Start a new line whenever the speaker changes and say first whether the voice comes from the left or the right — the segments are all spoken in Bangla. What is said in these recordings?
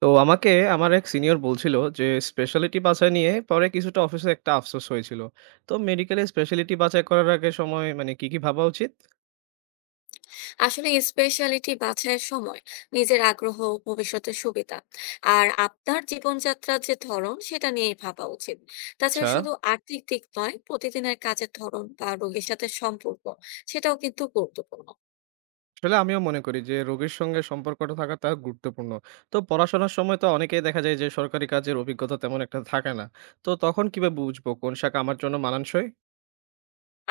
right: তো আমাকে আমার এক সিনিয়র বলছিল যে স্পেশালিটি বাছাই নিয়ে পরে কিছুটা অফিসে একটা আফসোস হয়েছিল। তো মেডিকেলে স্পেশালিটি বাছাই করার আগে সময় মানে কি কি ভাবা উচিত?
left: আসলে স্পেশালিটি বাছাইয়ের সময় নিজের আগ্রহ, ভবিষ্যতের সুবিধা আর আপনার জীবনযাত্রার যে ধরন, সেটা নিয়েই ভাবা উচিত।
right: আচ্ছা,
left: তাছাড়া শুধু আর্থিক দিক নয়, প্রতিদিনের কাজের ধরন বা রোগীর সাথে সম্পর্ক, সেটাও কিন্তু গুরুত্বপূর্ণ।
right: আসলে আমিও মনে করি যে রোগীর সঙ্গে সম্পর্কটা থাকাটা গুরুত্বপূর্ণ। তো পড়াশোনার সময় তো অনেকেই দেখা যায় যে সরকারি কাজের অভিজ্ঞতা তেমন একটা থাকে না। তো তখন কিভাবে বুঝবো কোন শাখা আমার জন্য মানানসই?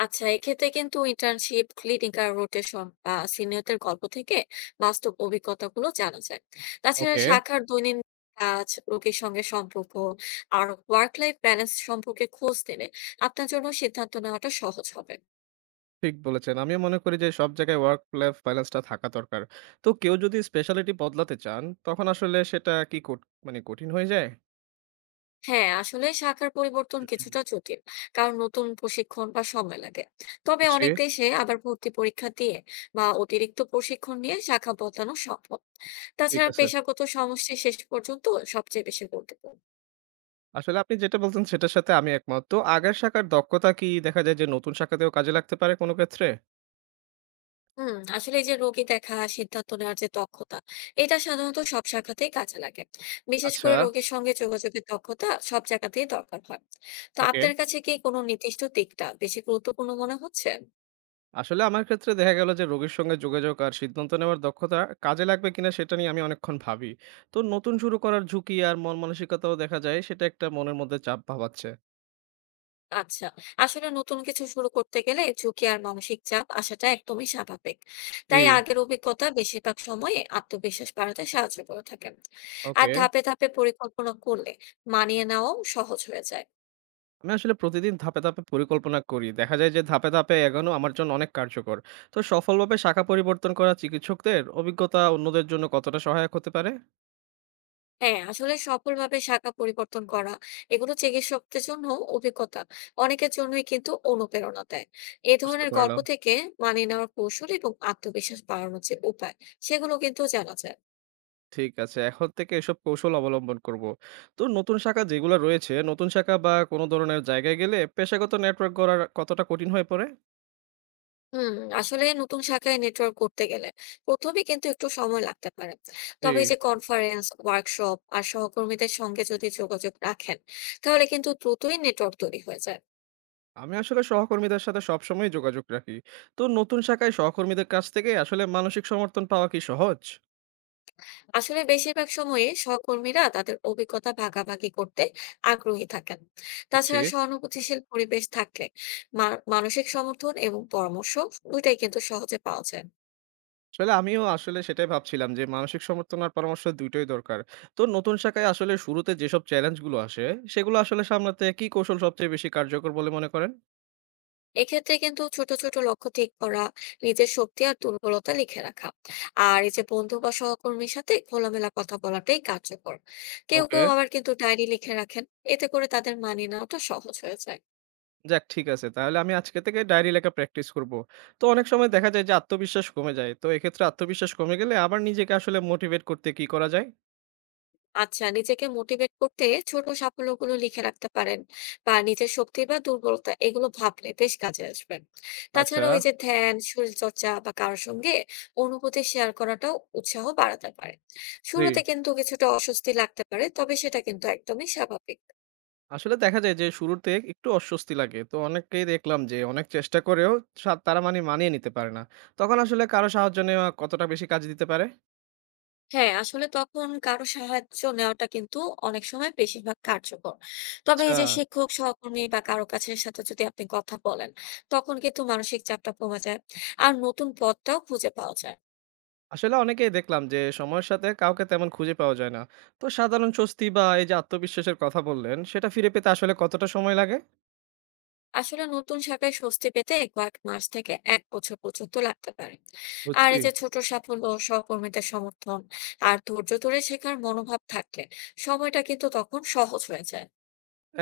left: আচ্ছা, এক্ষেত্রে কিন্তু ইন্টার্নশিপ, ক্লিনিক্যাল রোটেশন বা সিনিয়রদের গল্প থেকে বাস্তব অভিজ্ঞতাগুলো জানা যায়। তাছাড়া
right: ওকে।
left: শাখার দৈনন্দিন কাজ, রোগীর সঙ্গে সম্পর্ক আর ওয়ার্ক লাইফ ব্যালেন্স সম্পর্কে খোঁজ নিলে আপনার জন্য সিদ্ধান্ত নেওয়াটা সহজ হবে।
right: ঠিক বলেছেন, আমিও মনে করি যে সব জায়গায় ওয়ার্ক লাইফ ব্যালেন্সটা থাকা দরকার। তো কেউ যদি স্পেশালিটি বদলাতে চান তখন আসলে সেটা কি কঠ- মানে কঠিন হয়ে যায়?
left: হ্যাঁ, আসলে শাখার পরিবর্তন কিছুটা জটিল, কারণ নতুন প্রশিক্ষণ বা সময় লাগে। তবে
right: বুঝছি।
left: অনেক দেশে আবার ভর্তি পরীক্ষা দিয়ে বা অতিরিক্ত প্রশিক্ষণ নিয়ে শাখা বদলানো সম্ভব।
right: ঠিক
left: তাছাড়া
right: আছে।
left: পেশাগত সমস্যা শেষ পর্যন্ত সবচেয়ে বেশি গুরুত্বপূর্ণ।
right: আসলে আপনি যেটা বলছেন সেটার সাথে আমি একমত। তো আগের শাখার দক্ষতা কি দেখা যায় যে নতুন শাখাতেও কাজে লাগতে পারে কোনো ক্ষেত্রে?
left: হুম, আসলে এই যে রোগী দেখা, সিদ্ধান্ত নেওয়ার যে দক্ষতা, এটা সাধারণত সব শাখাতেই কাজে লাগে। বিশেষ
right: আচ্ছা,
left: করে রোগীর সঙ্গে যোগাযোগের দক্ষতা সব জায়গাতেই দরকার হয়। তো
right: ওকে।
left: আপনার কাছে কি কোনো নির্দিষ্ট দিকটা বেশি গুরুত্বপূর্ণ মনে হচ্ছে?
right: আসলে আমার ক্ষেত্রে দেখা গেল যে রোগীর সঙ্গে যোগাযোগ আর সিদ্ধান্ত নেওয়ার দক্ষতা কাজে লাগবে কিনা সেটা নিয়ে আমি অনেকক্ষণ ভাবি। তো নতুন শুরু করার ঝুঁকি আর মন মানসিকতাও দেখা যায় সেটা একটা মনের মধ্যে চাপ ভাবাচ্ছে।
left: আচ্ছা, আসলে নতুন কিছু শুরু করতে গেলে ঝুঁকি আর মানসিক চাপ আসাটা একদমই স্বাভাবিক।
right: জি,
left: তাই আগের অভিজ্ঞতা বেশিরভাগ সময়ে আত্মবিশ্বাস বাড়াতে সাহায্য করে থাকে। আর
right: ওকে।
left: ধাপে ধাপে পরিকল্পনা করলে মানিয়ে নেওয়াও সহজ হয়ে যায়।
right: আমি আসলে প্রতিদিন ধাপে ধাপে পরিকল্পনা করি। দেখা যায় যে ধাপে ধাপে এগোনো আমার জন্য অনেক কার্যকর। তো সফলভাবে শাখা পরিবর্তন করা চিকিৎসকদের অভিজ্ঞতা অন্যদের জন্য কতটা সহায়ক হতে পারে?
left: হ্যাঁ, আসলে সফলভাবে শাখা পরিবর্তন করা, এগুলো চিকিৎসকদের জন্য অভিজ্ঞতা, অনেকের জন্যই কিন্তু অনুপ্রেরণা দেয়। এই
right: বুঝতে
left: ধরনের গল্প
right: পারলাম।
left: থেকে মানিয়ে নেওয়ার কৌশল এবং আত্মবিশ্বাস বাড়ানোর যে উপায়, সেগুলো কিন্তু জানা যায়।
right: ঠিক আছে। এখন থেকে এসব কৌশল অবলম্বন করব। তো নতুন শাখা যেগুলা রয়েছে, নতুন শাখা বা কোনো ধরনের জায়গায় গেলে পেশাগত নেটওয়ার্ক গড়া কতটা কঠিন হয়ে পড়ে?
left: হুম, আসলে নতুন শাখায় নেটওয়ার্ক করতে গেলে প্রথমে কিন্তু একটু সময় লাগতে পারে।
right: জি।
left: তবে এই যে কনফারেন্স, ওয়ার্কশপ আর সহকর্মীদের সঙ্গে যদি যোগাযোগ রাখেন, তাহলে কিন্তু দ্রুতই নেটওয়ার্ক তৈরি হয়ে যায়।
right: আমি আসলে সহকর্মীদের সাথে সবসময়ই যোগাযোগ রাখি। তো নতুন শাখায় সহকর্মীদের কাছ থেকে আসলে মানসিক সমর্থন পাওয়া কি সহজ?
left: আসলে বেশিরভাগ সময়ে সহকর্মীরা তাদের অভিজ্ঞতা ভাগাভাগি করতে আগ্রহী থাকেন।
right: বুঝছি।
left: তাছাড়া সহানুভূতিশীল পরিবেশ থাকলে মানসিক সমর্থন এবং পরামর্শ দুইটাই কিন্তু সহজে পাওয়া যায়।
right: আসলে আমিও সেটাই ভাবছিলাম যে মানসিক সমর্থন আর পরামর্শ দুইটাই দরকার। তো নতুন শাখায় আসলে শুরুতে যেসব চ্যালেঞ্জগুলো আসে, সেগুলো আসলে সামলাতে কি কৌশল সবচেয়ে বেশি কার্যকর বলে মনে করেন?
left: এক্ষেত্রে কিন্তু ছোট ছোট লক্ষ্য ঠিক করা, নিজের শক্তি আর দুর্বলতা লিখে রাখা আর এই যে বন্ধু বা সহকর্মীর সাথে খোলামেলা কথা বলাটাই কার্যকর। কেউ
right: ওকে।
left: কেউ আবার কিন্তু ডায়েরি লিখে রাখেন, এতে করে তাদের মানিয়ে নেওয়াটা সহজ হয়ে যায়।
right: যাক ঠিক আছে। তাহলে আমি আজকে থেকে ডায়েরি লেখা প্র্যাকটিস করব। তো অনেক সময় দেখা যায় যে আত্মবিশ্বাস কমে যায়। তো এক্ষেত্রে আত্মবিশ্বাস কমে গেলে আবার নিজেকে আসলে মোটিভেট করতে কি করা যায়?
left: আচ্ছা, নিজেকে মোটিভেট করতে ছোট সাফল্যগুলো লিখে রাখতে পারেন, বা নিজের শক্তি বা দুর্বলতা এগুলো ভাবলে বেশ কাজে আসবেন।
right: আচ্ছা।
left: তাছাড়া ওই যে ধ্যান, শরীর চর্চা বা কারোর সঙ্গে অনুভূতি শেয়ার করাটাও উৎসাহ বাড়াতে পারে।
right: জি।
left: শুরুতে কিন্তু কিছুটা অস্বস্তি লাগতে পারে, তবে সেটা কিন্তু একদমই স্বাভাবিক।
right: আসলে দেখা যায় যে শুরুতে একটু অস্বস্তি লাগে। তো অনেককেই দেখলাম যে অনেক চেষ্টা করেও তারা মানিয়ে নিতে পারে না। তখন আসলে কারো সাহায্য নেওয়া কতটা বেশি কাজে দিতে পারে?
left: হ্যাঁ, আসলে তখন কারো সাহায্য নেওয়াটা কিন্তু অনেক সময় বেশিরভাগ কার্যকর। তবে
right: আচ্ছা।
left: এই যে শিক্ষক, সহকর্মী বা কারো কাছে সাথে যদি আপনি কথা বলেন, তখন কিন্তু মানসিক চাপটা কমে যায়। আর নতুন পথটাও খুঁজে পাওয়া যায়।
right: আসলে অনেকেই দেখলাম যে সময়ের সাথে কাউকে তেমন খুঁজে পাওয়া যায় না। তো সাধারণ স্বস্তি বা এই যে আত্মবিশ্বাসের কথা বললেন, সেটা ফিরে পেতে আসলে কতটা সময় লাগে?
left: আসলে নতুন শাখায় স্বস্তি পেতে কয়েক মাস থেকে ১ বছর পর্যন্ত লাগতে পারে। আর
right: বুঝছি।
left: এই যে ছোট সাফল্য, সহকর্মীদের সমর্থন আর ধৈর্য ধরে শেখার মনোভাব থাকলে সময়টা কিন্তু তখন সহজ হয়ে যায়।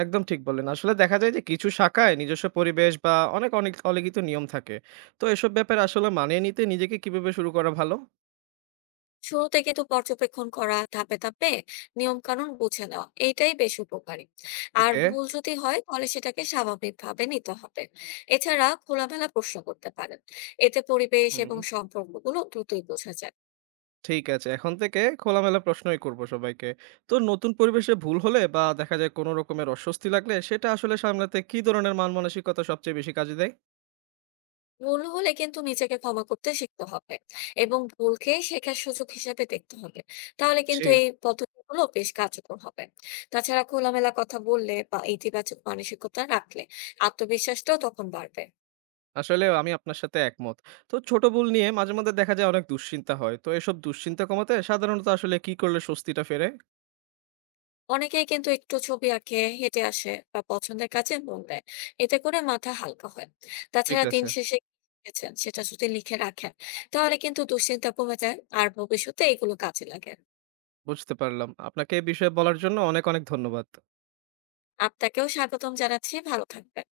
right: একদম ঠিক বললেন। আসলে দেখা যায় যে কিছু শাখায় নিজস্ব পরিবেশ বা অনেক অনেক অলিখিত নিয়ম থাকে। তো এসব ব্যাপারে আসলে মানিয়ে নিতে নিজেকে কিভাবে শুরু করা ভালো?
left: শুরুতে কিন্তু পর্যবেক্ষণ করা, ধাপে ধাপে নিয়ম কানুন বুঝে নেওয়া এইটাই বেশ উপকারী। আর
right: ওকে।
left: ভুল যদি হয় তাহলে সেটাকে স্বাভাবিকভাবে নিতে হবে। এছাড়া খোলামেলা প্রশ্ন করতে পারেন, এতে পরিবেশ
right: হুম।
left: এবং সম্পর্কগুলো দ্রুতই বোঝা যায়।
right: ঠিক আছে। এখন থেকে খোলামেলা প্রশ্নই করব সবাইকে। তো নতুন পরিবেশে ভুল হলে বা দেখা যায় কোন রকমের অস্বস্তি লাগলে সেটা আসলে সামলাতে কি ধরনের মান-মানসিকতা সবচেয়ে বেশি কাজে দেয়?
left: ভুল হলে কিন্তু নিজেকে ক্ষমা করতে শিখতে হবে এবং ভুলকে শেখার সুযোগ হিসেবে দেখতে হবে। তাহলে
right: জি,
left: কিন্তু এই পদ্ধতিগুলো বেশ কার্যকর হবে। তাছাড়া খোলামেলা কথা বললে বা ইতিবাচক মানসিকতা রাখলে আত্মবিশ্বাসটাও তখন বাড়বে।
right: আসলেও আমি আপনার সাথে একমত। তো ছোট ভুল নিয়ে মাঝে মধ্যে দেখা যায় অনেক দুশ্চিন্তা হয়। তো এসব দুশ্চিন্তা কমাতে সাধারণত আসলে কি করলে স্বস্তিটা ফেরে?
left: অনেকেই কিন্তু একটু ছবি আঁকে, হেঁটে আসে বা পছন্দের কাজে মন দেয়, এতে করে মাথা হালকা হয়।
right: ঠিক
left: তাছাড়া দিন
right: আছে,
left: শেষে কি শিখেছেন সেটা যদি লিখে রাখেন তাহলে কিন্তু দুশ্চিন্তা কমে যায় আর ভবিষ্যতে এগুলো কাজে লাগে।
right: বুঝতে পারলাম। আপনাকে এই বিষয়ে বলার জন্য অনেক ধন্যবাদ।
left: আপনাকেও স্বাগতম জানাচ্ছি, ভালো থাকবেন।